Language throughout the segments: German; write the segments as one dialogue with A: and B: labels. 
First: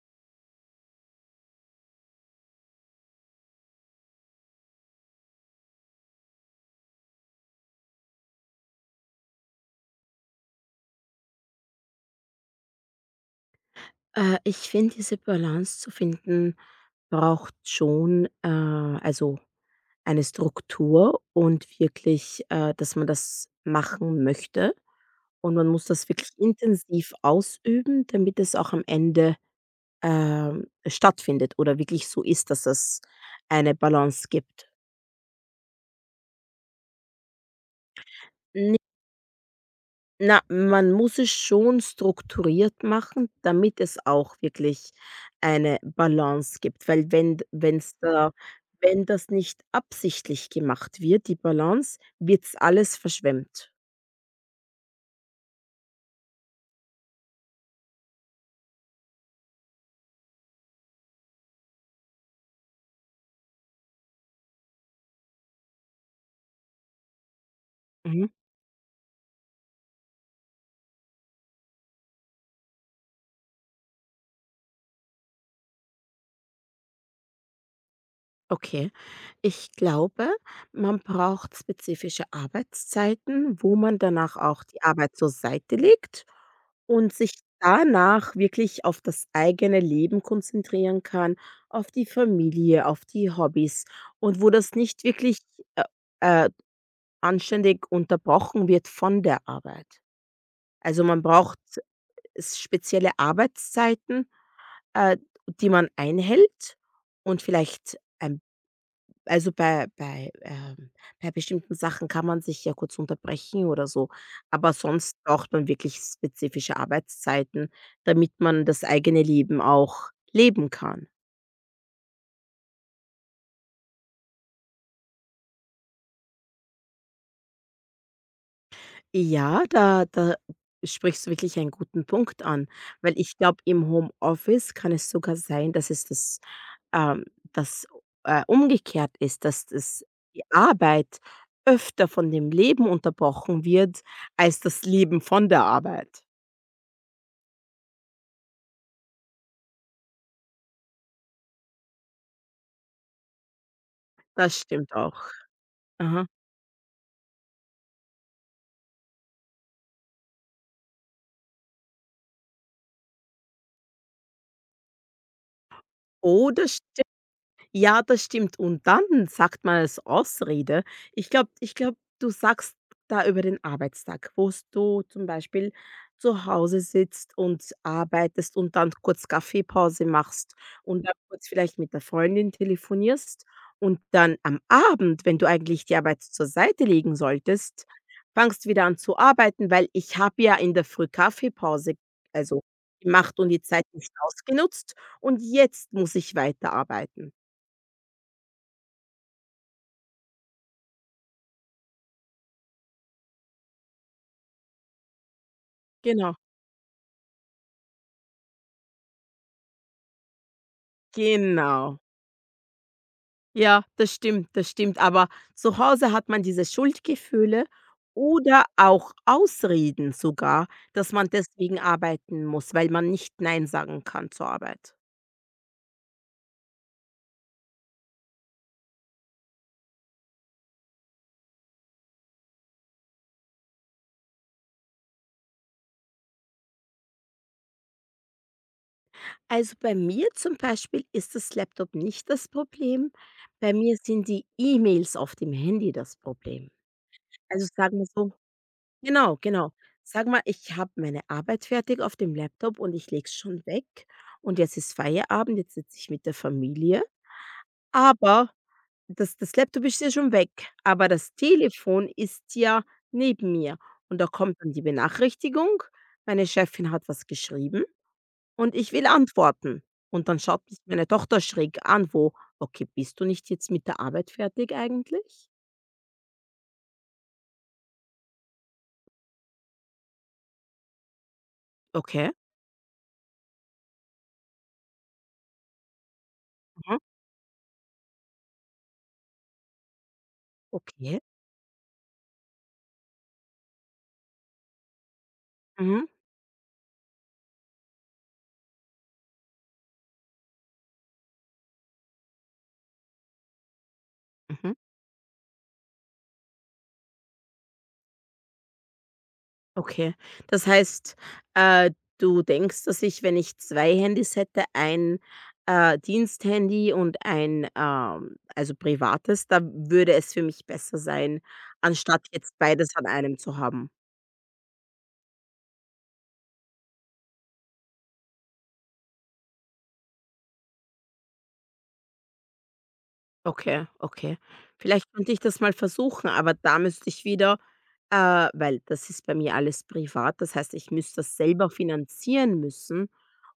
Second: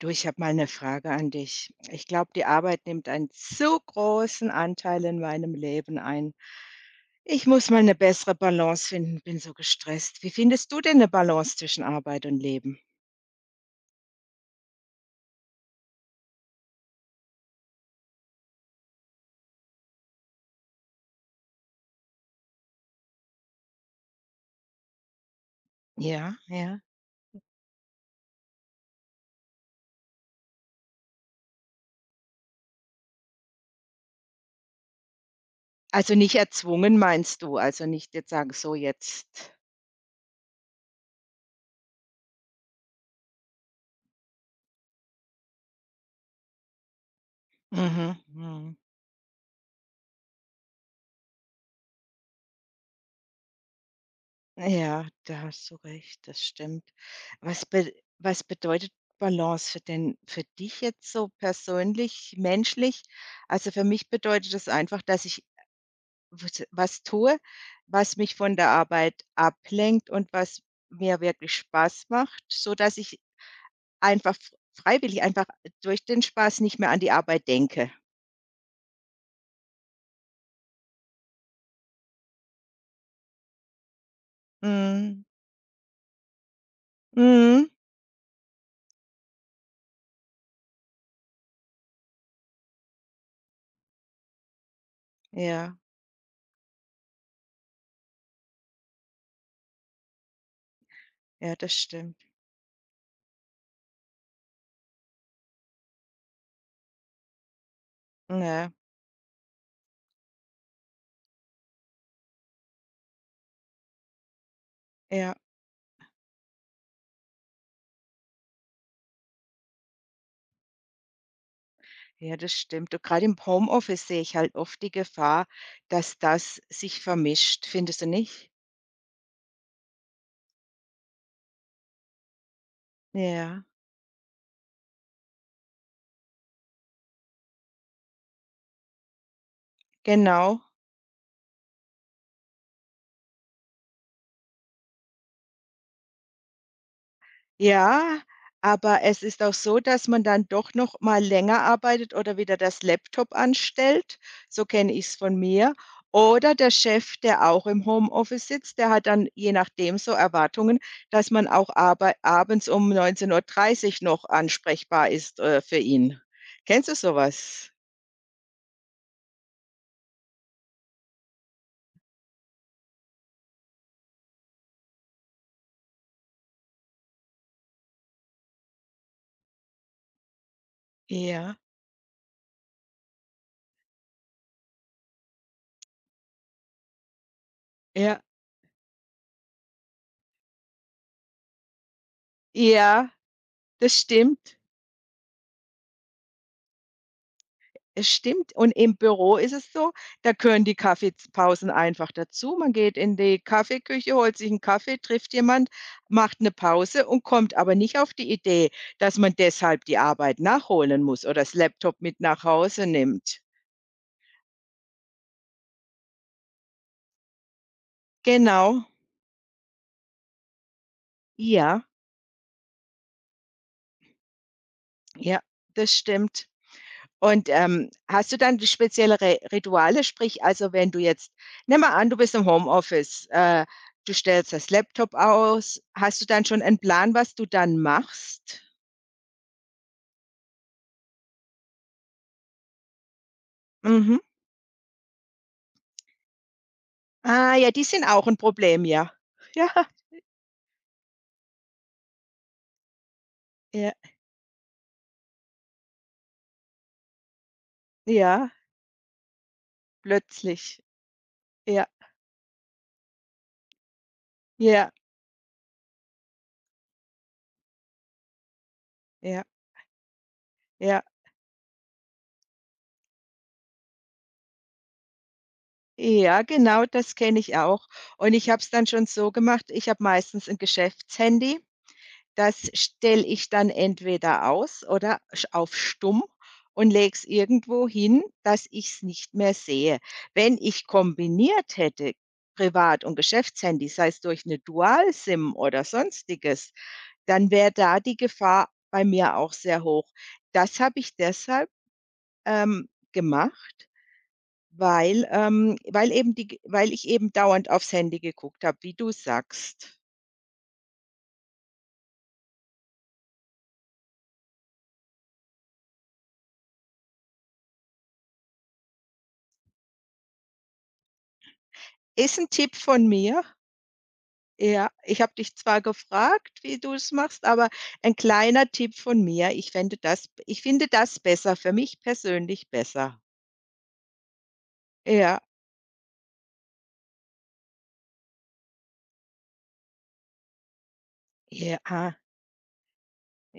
A: Du, ich habe mal eine Frage an dich. Ich glaube, die Arbeit nimmt einen zu großen Anteil in meinem Leben ein. Ich muss mal eine bessere Balance finden, bin so gestresst. Wie findest du denn eine Balance zwischen Arbeit und Leben?
B: Ich finde, diese Balance zu finden, braucht schon, also, eine Struktur und wirklich, dass man das machen möchte. Und man muss das wirklich
A: Ja, ja.
B: intensiv ausüben, damit es auch am Ende stattfindet oder wirklich so ist, dass es eine Balance gibt.
A: Also, nicht erzwungen meinst du? Also, nicht jetzt sagen: „So jetzt.“
B: Na, man muss es schon strukturiert machen, damit es auch wirklich eine Balance gibt, weil wenn d wenn's
A: Mhm,
B: da
A: mhm.
B: wenn das nicht absichtlich gemacht wird, die Balance, wird's alles verschwemmt.
A: Ja, da hast du recht, das stimmt. Was be Was bedeutet Balance für denn für dich jetzt so persönlich, menschlich? Also, für mich bedeutet das einfach, dass ich was tue, was
B: Mhm.
A: mich von der Arbeit ablenkt und was mir wirklich Spaß macht, so dass ich einfach f freiwillig einfach durch den Spaß nicht mehr an die Arbeit denke.
B: Okay. Ich glaube, man braucht spezifische Arbeitszeiten, wo man danach auch die Arbeit
A: Mhm.
B: zur Seite legt und sich
A: Mhm.
B: danach wirklich auf das eigene Leben konzentrieren kann, auf die Familie, auf die Hobbys und wo das nicht wirklich
A: Ja,
B: äh, äh, anständig unterbrochen wird von der Arbeit. Also man
A: ja,
B: braucht
A: das stimmt.
B: spezielle Arbeitszeiten, äh, die man einhält und vielleicht ein
A: Ja,
B: also, bei bestimmten Sachen kann man sich ja kurz unterbrechen oder so, aber sonst
A: ja.
B: braucht man wirklich spezifische Arbeitszeiten, damit man das eigene Leben auch leben kann.
A: Ja, das stimmt. Und gerade im Homeoffice sehe ich halt oft die Gefahr, dass das sich vermischt. Findest du nicht?
B: Ja, da sprichst du wirklich einen guten Punkt an, weil ich glaube,
A: Ja,
B: im Homeoffice kann es sogar sein, dass es ähm, das umgekehrt ist, dass das die
A: genau.
B: Arbeit öfter von dem Leben unterbrochen wird als das Leben von der Arbeit.
A: Ja, aber es ist auch so, dass man dann doch noch mal länger arbeitet oder wieder das Laptop anstellt.
B: Das
A: So kenne
B: stimmt
A: ich's
B: auch.
A: von mir.
B: Aha.
A: Oder der Chef, der auch im Homeoffice sitzt, der hat dann je nachdem so Erwartungen, dass man auch arbei abends um 19:30 noch ansprechbar ist, für ihn.
B: Oder st
A: Kennst du sowas?
B: Ja, das stimmt. Und dann sagt man als Ausrede ich glaube, du sagst da über den Arbeitstag, wo's du zum Beispiel zu Hause sitzt und arbeitest und dann kurz Kaffeepause machst und dann kurz
A: Ja,
B: vielleicht mit der Freundin telefonierst und dann am Abend, wenn du eigentlich die Arbeit zur Seite legen solltest,
A: ja.
B: fangst wieder an zu arbeiten, weil ich habe ja in der Früh Kaffeepause, also,
A: Ja,
B: gemacht und die Zeit
A: das
B: nicht
A: stimmt.
B: ausgenutzt und jetzt muss ich weiterarbeiten.
A: Es stimmt. Und im Büro ist es so, da gehören die Kaffeepausen einfach dazu. Man geht in die Kaffeeküche, holt sich 'n Kaffee, trifft jemand,
B: Genau,
A: macht 'ne Pause und kommt aber nicht auf die Idee, dass man deshalb die Arbeit nachholen muss oder das Laptop
B: genau.
A: mit nach Hause nimmt.
B: Ja, das stimmt, das stimmt. Aber zu Hause hat man diese Schuldgefühle oder
A: Genau.
B: auch Ausreden sogar, dass man deswegen
A: Ja,
B: arbeiten muss, weil man nicht nein sagen kann zur Arbeit.
A: ja, das stimmt. Und, hast du dann spezielle Re Rituale? Sprich, also, wenn du jetzt nimm mal an, du bist im Homeoffice, du stellst das Laptop aus. Hast du dann schon einen Plan, was du dann machst?
B: Also bei mir zum Beispiel ist das Laptop nicht das Problem. Bei mir
A: Mhm.
B: sind die E-Mails auf dem Handy das Problem.
A: Ah,
B: Also
A: ja, die
B: sagen
A: sind
B: wir
A: auch
B: so.
A: ein Problem, ja.
B: Genau, genau. Sag mal, ich habe meine Arbeit fertig auf dem Laptop und ich lege es schon weg
A: Ja,
B: und jetzt ist Feierabend, jetzt sitze ich mit der Familie,
A: ja, ja,
B: aber das Laptop ist ja schon weg,
A: plötzlich.
B: aber das
A: Ja,
B: Telefon ist ja neben mir und da kommt dann die
A: ja,
B: Benachrichtigung, meine Chefin hat was geschrieben und ich will
A: ja,
B: antworten und dann schaut mich
A: ja.
B: meine Tochter schräg an, wo: „Okay, bist du nicht jetzt mit der Arbeit fertig eigentlich?"
A: Ja, genau, das kenne ich auch. Und ich habe es dann schon so gemacht, ich habe meistens 'n Geschäftshandy.
B: Okay,
A: Das stelle ich dann entweder aus oder sch auf stumm und
B: mhm,
A: lege es irgendwo hin, dass ich's nicht mehr sehe. Wenn ich
B: okay,
A: kombiniert hätte, Privat und Geschäftshandy, sei es durch eine Dual-SIM oder
B: mhm,
A: Sonstiges, dann wäre da die Gefahr bei mir auch sehr hoch. Das habe ich deshalb, gemacht,
B: mhm.
A: weil ich eben dauernd aufs Handy geguckt habe, wie du sagst.
B: Okay. Das heißt, äh, du denkst, dass ich, wenn ich 2 Handys hätte, ein Diensthandy und ein also, privates, da würde es für mich besser sein, anstatt
A: Ist ein
B: jetzt
A: Tipp
B: beides
A: von
B: an einem
A: mir.
B: zu haben.
A: Ja, ich habe dich zwar gefragt, wie du es machst, aber ein kleiner Tipp von mir. Ich finde das besser, für mich persönlich besser.
B: Okay, okay. Vielleicht könnte
A: Ja,
B: ich das mal versuchen, aber da müsste ich wieder weil das ist bei mir alles privat, das heißt, ich müsste das selber
A: ja,
B: finanzieren müssen.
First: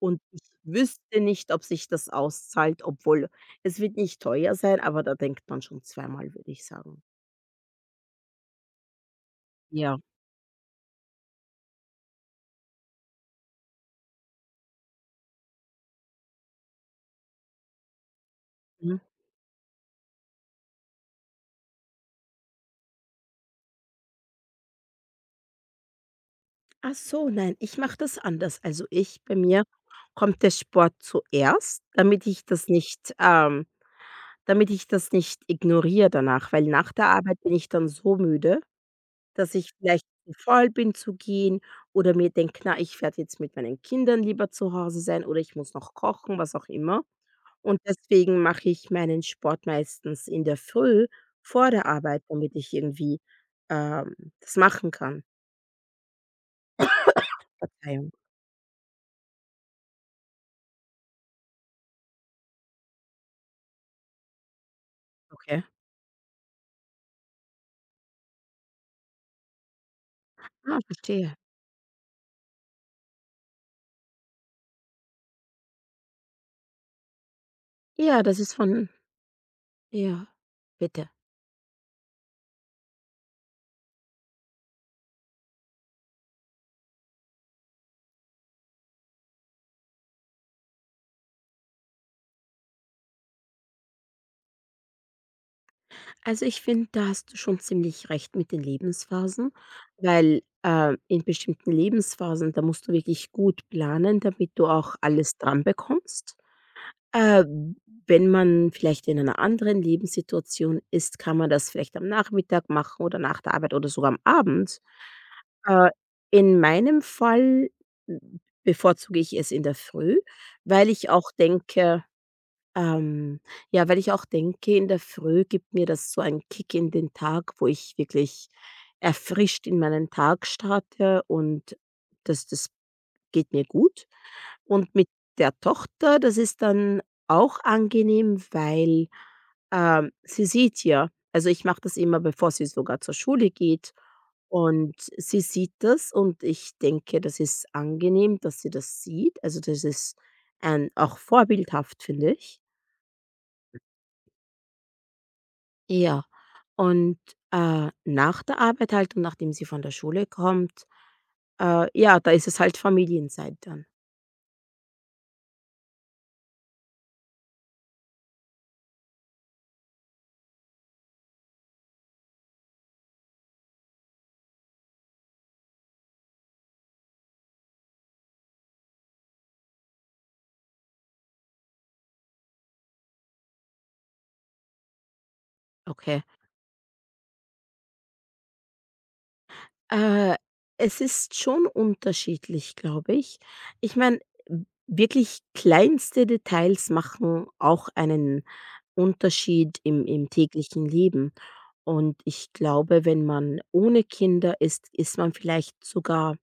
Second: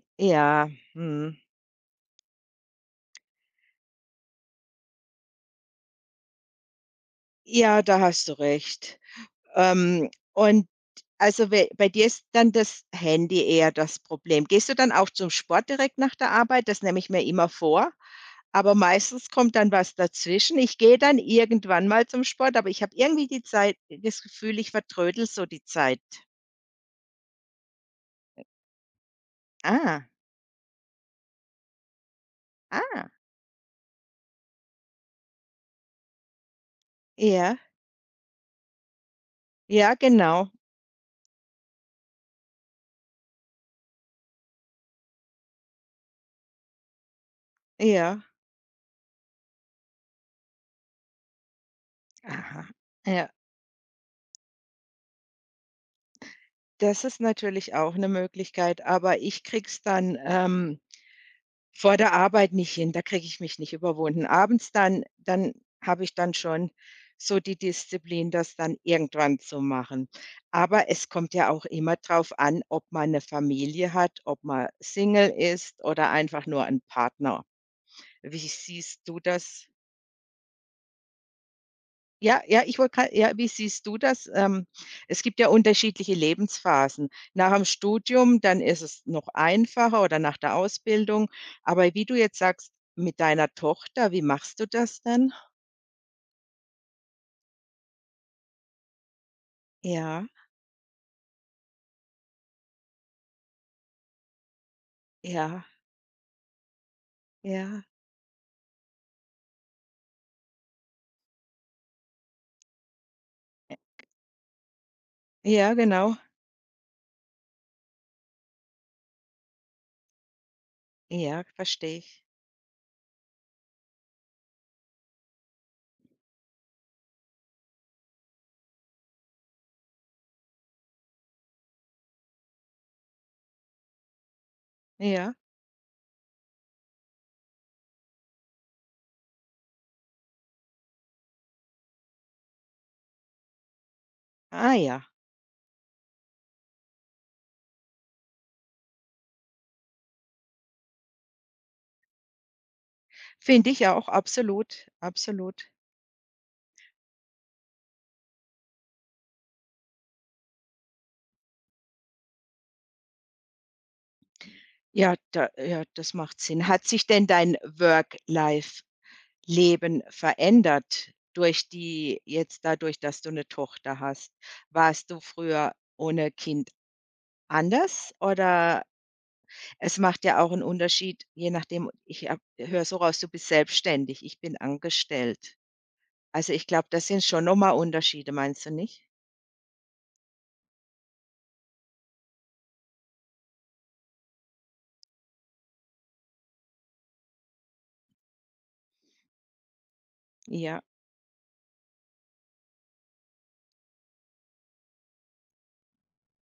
B: Und ich
A: ja,
B: wüsste
A: mhm.
B: nicht, ob sich das auszahlt, obwohl es wird nicht teuer sein, aber da denkt man schon zweimal, würde ich sagen.
A: Ja, da hast du recht.
B: Ja,
A: Und also bei dir ist dann das Handy eher das Problem. Gehst du dann auch zum Sport direkt nach der Arbeit? Das nehme ich mir immer vor, aber
B: mhm.
A: meistens kommt dann was dazwischen. Ich gehe dann irgendwann mal zum Sport, aber ich habe irgendwie die Zeit das Gefühl, ich vertrödel so die Zeit.
B: Ach so, nein, ich mache das anders. Also ich bei mir
A: Ah,
B: kommt der Sport zuerst,
A: ah,
B: damit ich das nicht ignoriere danach, weil nach der Arbeit bin
A: ja,
B: ich dann so müde, dass ich
A: ja,
B: vielleicht zu
A: genau,
B: faul bin zu gehen oder mir denke: „Na, ich werde jetzt mit meinen Kindern lieber zu Hause sein" oder ich muss noch kochen, was auch immer. Und
A: ja.
B: deswegen mache ich meinen Sport meistens in der Früh vor der Arbeit, damit
A: Aha,
B: ich irgendwie,
A: ja.
B: ähm, das machen kann.
A: Das ist natürlich auch eine
B: Verzeihung,
A: Möglichkeit, aber ich krieg's dann, vor der Arbeit nicht hin, da kriege ich mich nicht überwunden. Abends dann
B: okay.
A: habe ich dann schon so die Disziplin, das dann irgendwann zu machen.
B: Ah,
A: Aber es
B: verstehe.
A: kommt ja auch immer drauf an, ob man eine Familie hat, ob man Single ist oder einfach nur 'n Partner.
B: Ja,
A: Wie
B: das ist von.
A: siehst du das?
B: Ja, bitte.
A: Ja, ja, ich wollte grad ja, wie siehst du das? Es gibt ja unterschiedliche Lebensphasen. Nach dem Studium, dann ist es noch einfacher oder nach der Ausbildung. Aber wie du jetzt sagst, mit deiner Tochter, wie machst du das dann?
B: Also, ich finde, da hast du schon ziemlich recht mit den Lebensphasen,
A: Ja,
B: weil in bestimmten Lebensphasen, da musst du wirklich gut planen, damit du auch alles dran
A: ja,
B: bekommst. Äh,
A: ja,
B: Wenn man vielleicht in einer anderen Lebenssituation ist, kann man das vielleicht am Nachmittag machen oder nach der Arbeit oder sogar am Abend.
A: ja,
B: Äh,
A: genau.
B: in meinem Fall bevorzuge ich es in der Früh, weil ich auch
A: Ja, verstehe
B: denke
A: ich.
B: ähm, ja, weil ich auch denke, in der Früh gibt mir das so einen Kick in den Tag, wo ich wirklich erfrischt in meinen Tag starte und das geht mir gut. Und mit
A: Ja.
B: der Tochter, das ist dann auch angenehm, weil sie sieht ja also, ich mache das immer, bevor sie sogar zur Schule geht
A: Ah
B: und
A: ja,
B: sie sieht das und ich denke, das ist angenehm, dass sie das sieht. Also, das ist, ein auch vorbildhaft, finde ich.
A: finde ich auch, absolut, absolut.
B: Ja, und nach der Arbeit halt und nachdem sie von der Schule kommt, ja, da ist es halt Familienzeit dann.
A: Ja, da ja, das macht Sinn. Hat sich denn dein Work-Life Leben verändert durch die jetzt dadurch, dass du eine Tochter hast? Warst du früher ohne Kind anders, oder es macht ja auch einen Unterschied, je nachdem. Ich höre so raus, du bist selbstständig, ich bin angestellt.
B: Okay.
A: Also, ich glaube, das sind schon nochmal Unterschiede, meinst du nicht?
B: Äh, Es ist schon unterschiedlich, glaube ich. Ich meine, wirklich kleinste Details machen auch einen Unterschied im
A: Ja.
B: täglichen Leben. Und ich glaube, wenn man ohne Kinder ist, ist man vielleicht sogar,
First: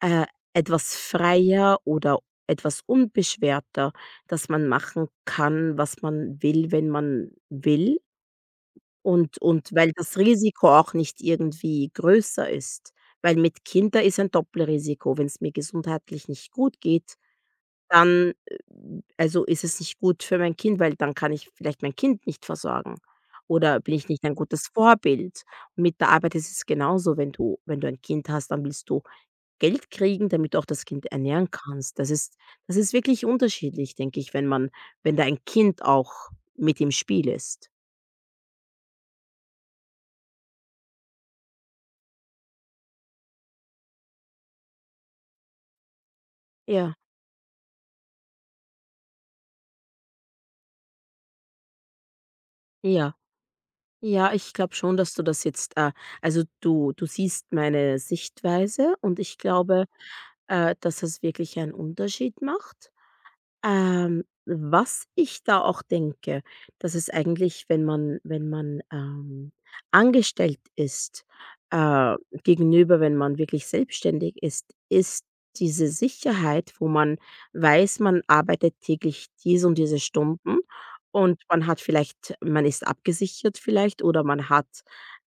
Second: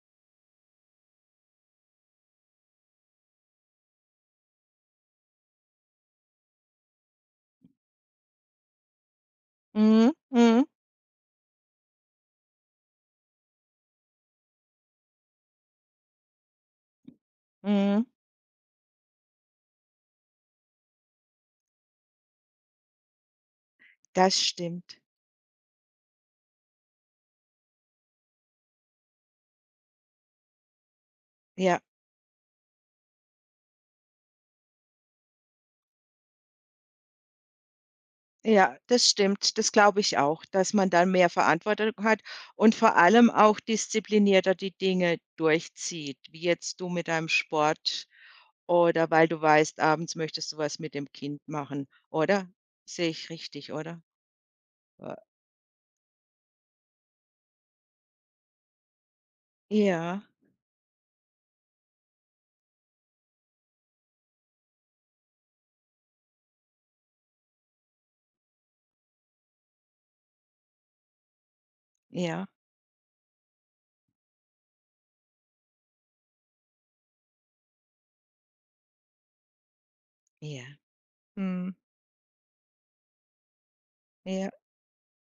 B: äh, etwas freier oder etwas unbeschwerter, dass man machen kann, was man will, wenn man will und weil
A: Mhm,
B: das
A: mhm,
B: Risiko auch nicht irgendwie größer ist. Weil mit Kinder ist ein Doppelrisiko. Wenn es mir gesundheitlich nicht gut geht
A: mhm.
B: dann also, ist es nicht gut für mein Kind, weil dann kann ich vielleicht mein Kind nicht versorgen oder bin ich nicht ein
A: Das
B: gutes
A: stimmt.
B: Vorbild. Mit der Arbeit ist es genauso, wenn du ein Kind hast, dann willst du Geld kriegen, damit du auch das Kind ernähren
A: Ja.
B: kannst. Das ist wirklich unterschiedlich, denke ich, wenn da ein Kind auch mit im Spiel ist.
A: Ja, das stimmt. Das glaube ich auch, dass man dann mehr Verantwortung hat und vor allem auch disziplinierter die Dinge durchzieht, wie jetzt du
B: Ja,
A: mit deinem Sport, oder weil du weißt, abends möchtest du was mit dem Kind machen, oder? Sehe
B: ja,
A: ich richtig, oder?
B: ja, ich glaube schon, dass
A: Äh,
B: du das jetzt also, du siehst meine Sichtweise und ich glaube,
A: ja,
B: dass das wirklich einen Unterschied macht. Was ich da auch denke, dass es eigentlich, wenn man angestellt ist, äh,
A: ja,
B: gegenüber, wenn man wirklich selbstständig ist, ist diese Sicherheit, wo man weiß, man arbeitet täglich diese und diese Stunden
A: ja.
B: und man
A: Mhm.
B: hat vielleicht man ist abgesichert vielleicht oder
A: Ja,
B: man hat,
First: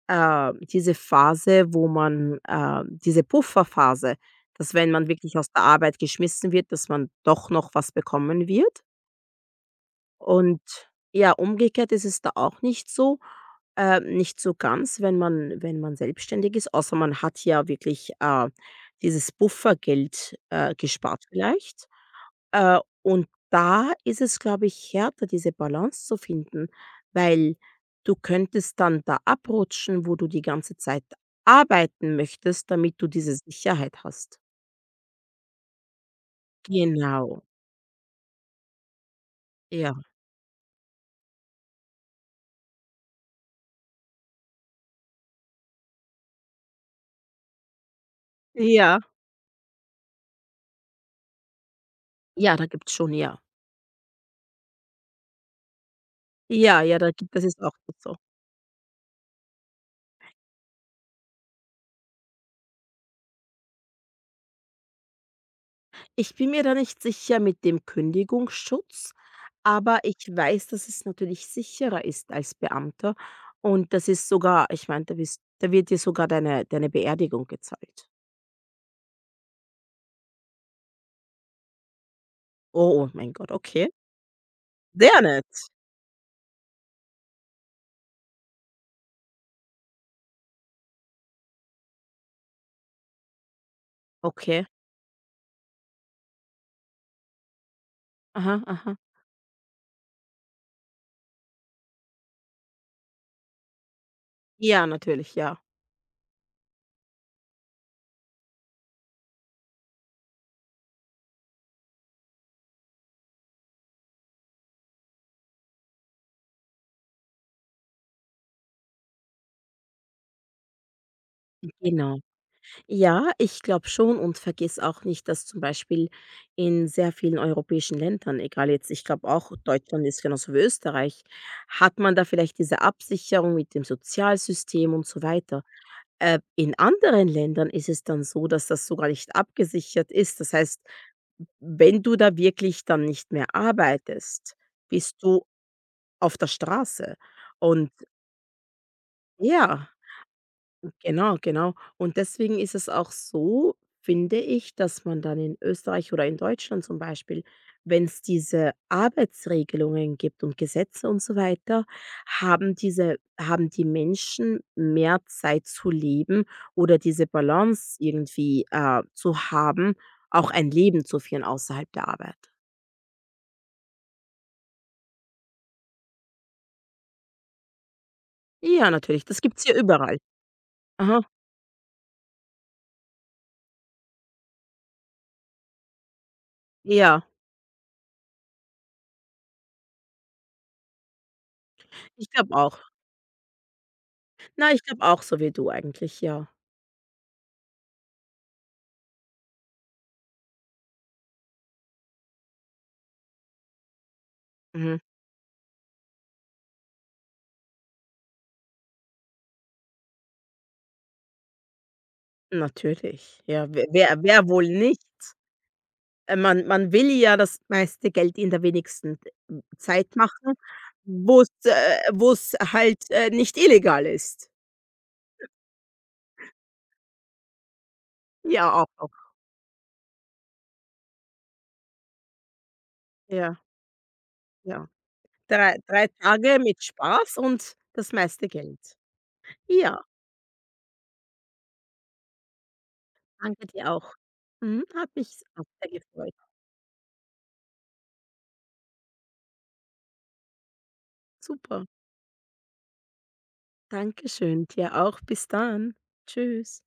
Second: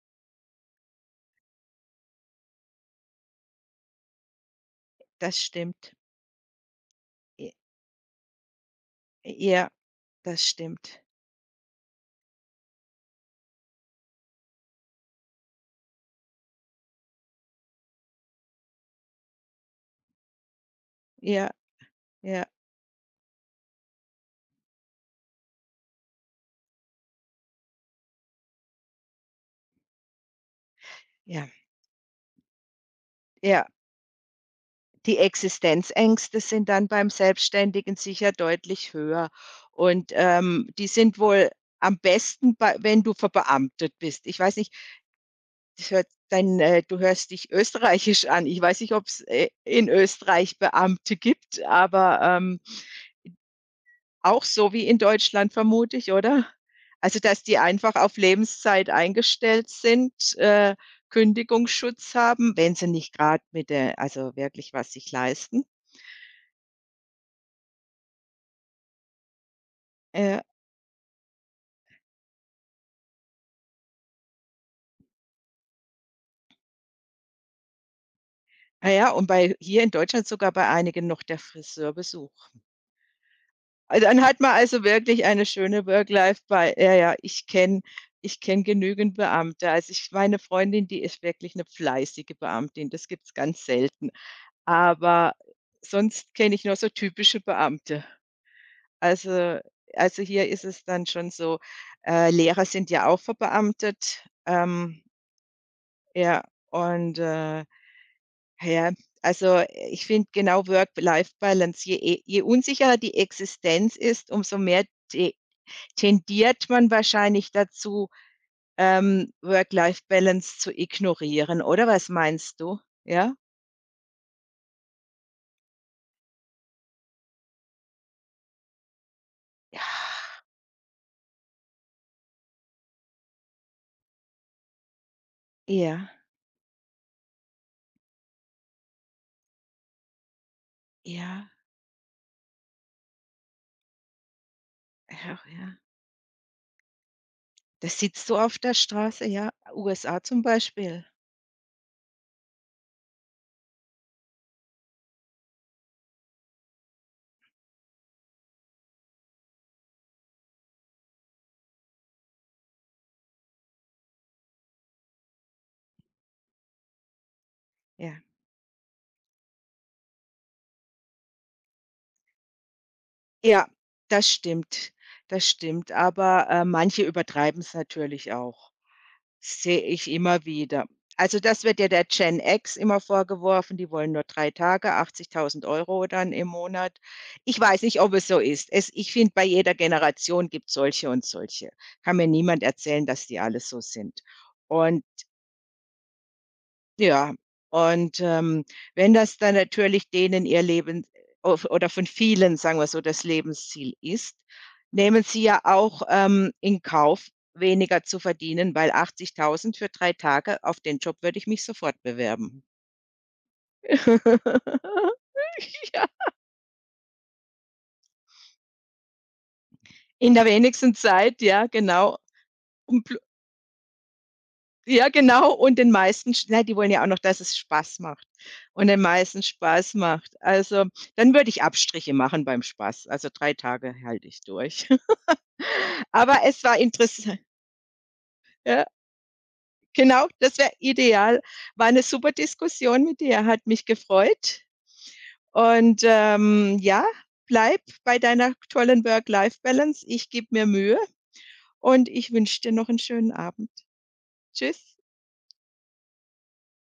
B: äh, diese Phase, wo man diese Pufferphase dass wenn man wirklich
A: das
B: aus der
A: stimmt.
B: Arbeit geschmissen wird, dass man
A: J
B: doch noch was bekommen wird.
A: Ja, das
B: Und
A: stimmt.
B: ja, umgekehrt ist es da auch nicht so nicht so ganz, wenn man selbstständig ist, außer man hat ja wirklich dieses Buffergeld gespart
A: Ja,
B: vielleicht.
A: ja,
B: Und da ist es, glaube ich, härter, diese Balance zu finden, weil du könntest dann da abrutschen, wo du die ganze Zeit
A: ja,
B: arbeiten möchtest, damit du diese
A: ja.
B: Sicherheit hast.
A: Die Existenzängste sind dann beim
B: Genau,
A: Selbstständigen sicher deutlich höher
B: ja.
A: und, die sind wohl am besten bei wenn du verbeamtet bist. Ich weiß nicht, das hört dein du hörst dich österreichisch an. Ich weiß nicht,
B: Ja.
A: ob's, in Österreich Beamte gibt, aber,
B: Ja, da gibt's schon, ja.
A: auch so wie in Deutschland vermute ich, oder?
B: Ja, ja, da
A: Also,
B: gibt
A: dass
B: das
A: die
B: ist auch
A: einfach
B: gut
A: auf
B: so.
A: Lebenszeit eingestellt sind, Kündigungsschutz haben, wenn sie nicht gerade mit der also, wirklich was sich leisten.
B: Ich bin mir da nicht sicher mit dem Kündigungsschutz, aber ich
A: Ja.
B: weiß, dass es natürlich sicherer ist als Beamter und das ist sogar ich meine, da wird dir sogar deine Beerdigung gezahlt.
A: Ah ja, und bei hier in Deutschland sogar bei einigen noch der Friseurbesuch.
B: Oh, oh mein Gott, okay.
A: Also dann hat man also
B: Sehr
A: wirklich eine
B: nett.
A: schöne Work-Life bei ja, ja, ich kenne genügend Beamte. Also, ich meine Freundin, die ist wirklich 'ne fleißige Beamtin, das gibt's ganz selten.
B: Okay.
A: Aber sonst kenne ich nur so typische Beamte.
B: Aha, aha.
A: Also also hier ist es dann schon so, Lehrer sind ja auch verbeamtet,
B: Ja, natürlich, ja.
A: ja, und, äh ja, also ich finde genau Work-Life-Balance, je unsicherer die Existenz ist, umso mehr te tendiert man wahrscheinlich dazu, Work-Life-Balance zu ignorieren, oder was
B: Genau.
A: meinst du?
B: Ja,
A: Ja?
B: ich glaube schon und vergiss auch nicht, dass zum Beispiel in sehr vielen europäischen Ländern, egal jetzt, ich glaube auch
A: Ja,
B: Deutschland ist genauso wie Österreich, hat man da vielleicht diese Absicherung mit dem Sozialsystem und so weiter.
A: ja,
B: In anderen Ländern ist es dann so, dass das sogar nicht abgesichert ist. Das heißt,
A: ja,
B: wenn du da wirklich dann nicht mehr arbeitest, bist
A: ja.
B: du
A: Ja.
B: auf der Straße. Und
A: Das sitzt du auf der Straße, ja,
B: ja.
A: USA zum Beispiel.
B: Genau, genau. Und deswegen ist es auch so, finde ich, dass man dann in Österreich oder in Deutschland zum Beispiel, wenn es diese Arbeitsregelungen gibt und Gesetze und so weiter, haben die Menschen mehr Zeit zu leben oder diese Balance
A: Ja.
B: irgendwie zu haben, auch ein Leben zu führen außerhalb der Arbeit.
A: Ja, das stimmt, das stimmt, aber, manche übertreiben es natürlich auch.
B: Ja, natürlich, das gibt's hier
A: Sehe ich
B: überall.
A: immer wieder.
B: Aha,
A: Also, das wird ja der Gen X immer vorgeworfen, die wollen nur 3 Tage, 80.000 Euro dann im Monat.
B: ja,
A: Ich weiß nicht, ob es so ist. Es Ich finde, bei jeder Generation gibt es solche und solche. Kann mir
B: ich glaube
A: niemand
B: auch.
A: erzählen, dass die alle so sind.
B: Na, ich
A: Und
B: glaube auch so wie du eigentlich, ja.
A: ja, und, wenn das dann natürlich denen ihr Leben of oder von vielen, sagen wir so, das Lebensziel ist,
B: Mhm.
A: nehmen sie ja auch, in Kauf, weniger zu verdienen, weil 80.000 für 3 Tage, auf den Job würde ich mich sofort bewerben.
B: Natürlich. Ja, we wer wer wohl nicht?
A: Ja,
B: Man will ja das meiste Geld in der wenigsten m Zeit
A: in der
B: machen,
A: wenigsten Zeit, ja, genau.
B: wo es
A: Und
B: halt nicht illegal ist.
A: ja, genau und den meisten die wollen ja auch noch, dass es Spaß macht
B: Ja,
A: und
B: auch
A: den
B: noch.
A: meisten Spaß macht. Also, dann würde ich Abstriche machen beim Spaß. Also, 3
B: Ja,
A: Tage halte ich durch.
B: ja. Drei 3
A: Aber
B: Tage
A: es war
B: mit Spaß
A: interessant.
B: und das meiste Geld.
A: Ja,
B: Ja,
A: genau, das wäre ideal. War eine super Diskussion mit dir, hat
B: danke
A: mich
B: dir auch.
A: gefreut
B: Mhm, hat mich auch sehr
A: und,
B: gefreut.
A: ja, bleib bei deiner tollen Work-Life-Balance. Ich gebe mir Mühe
B: Super.
A: und ich wünsche dir noch einen schönen Abend.
B: Dankeschön,
A: Tschüss.
B: dir auch. Bis dann. Tschüss.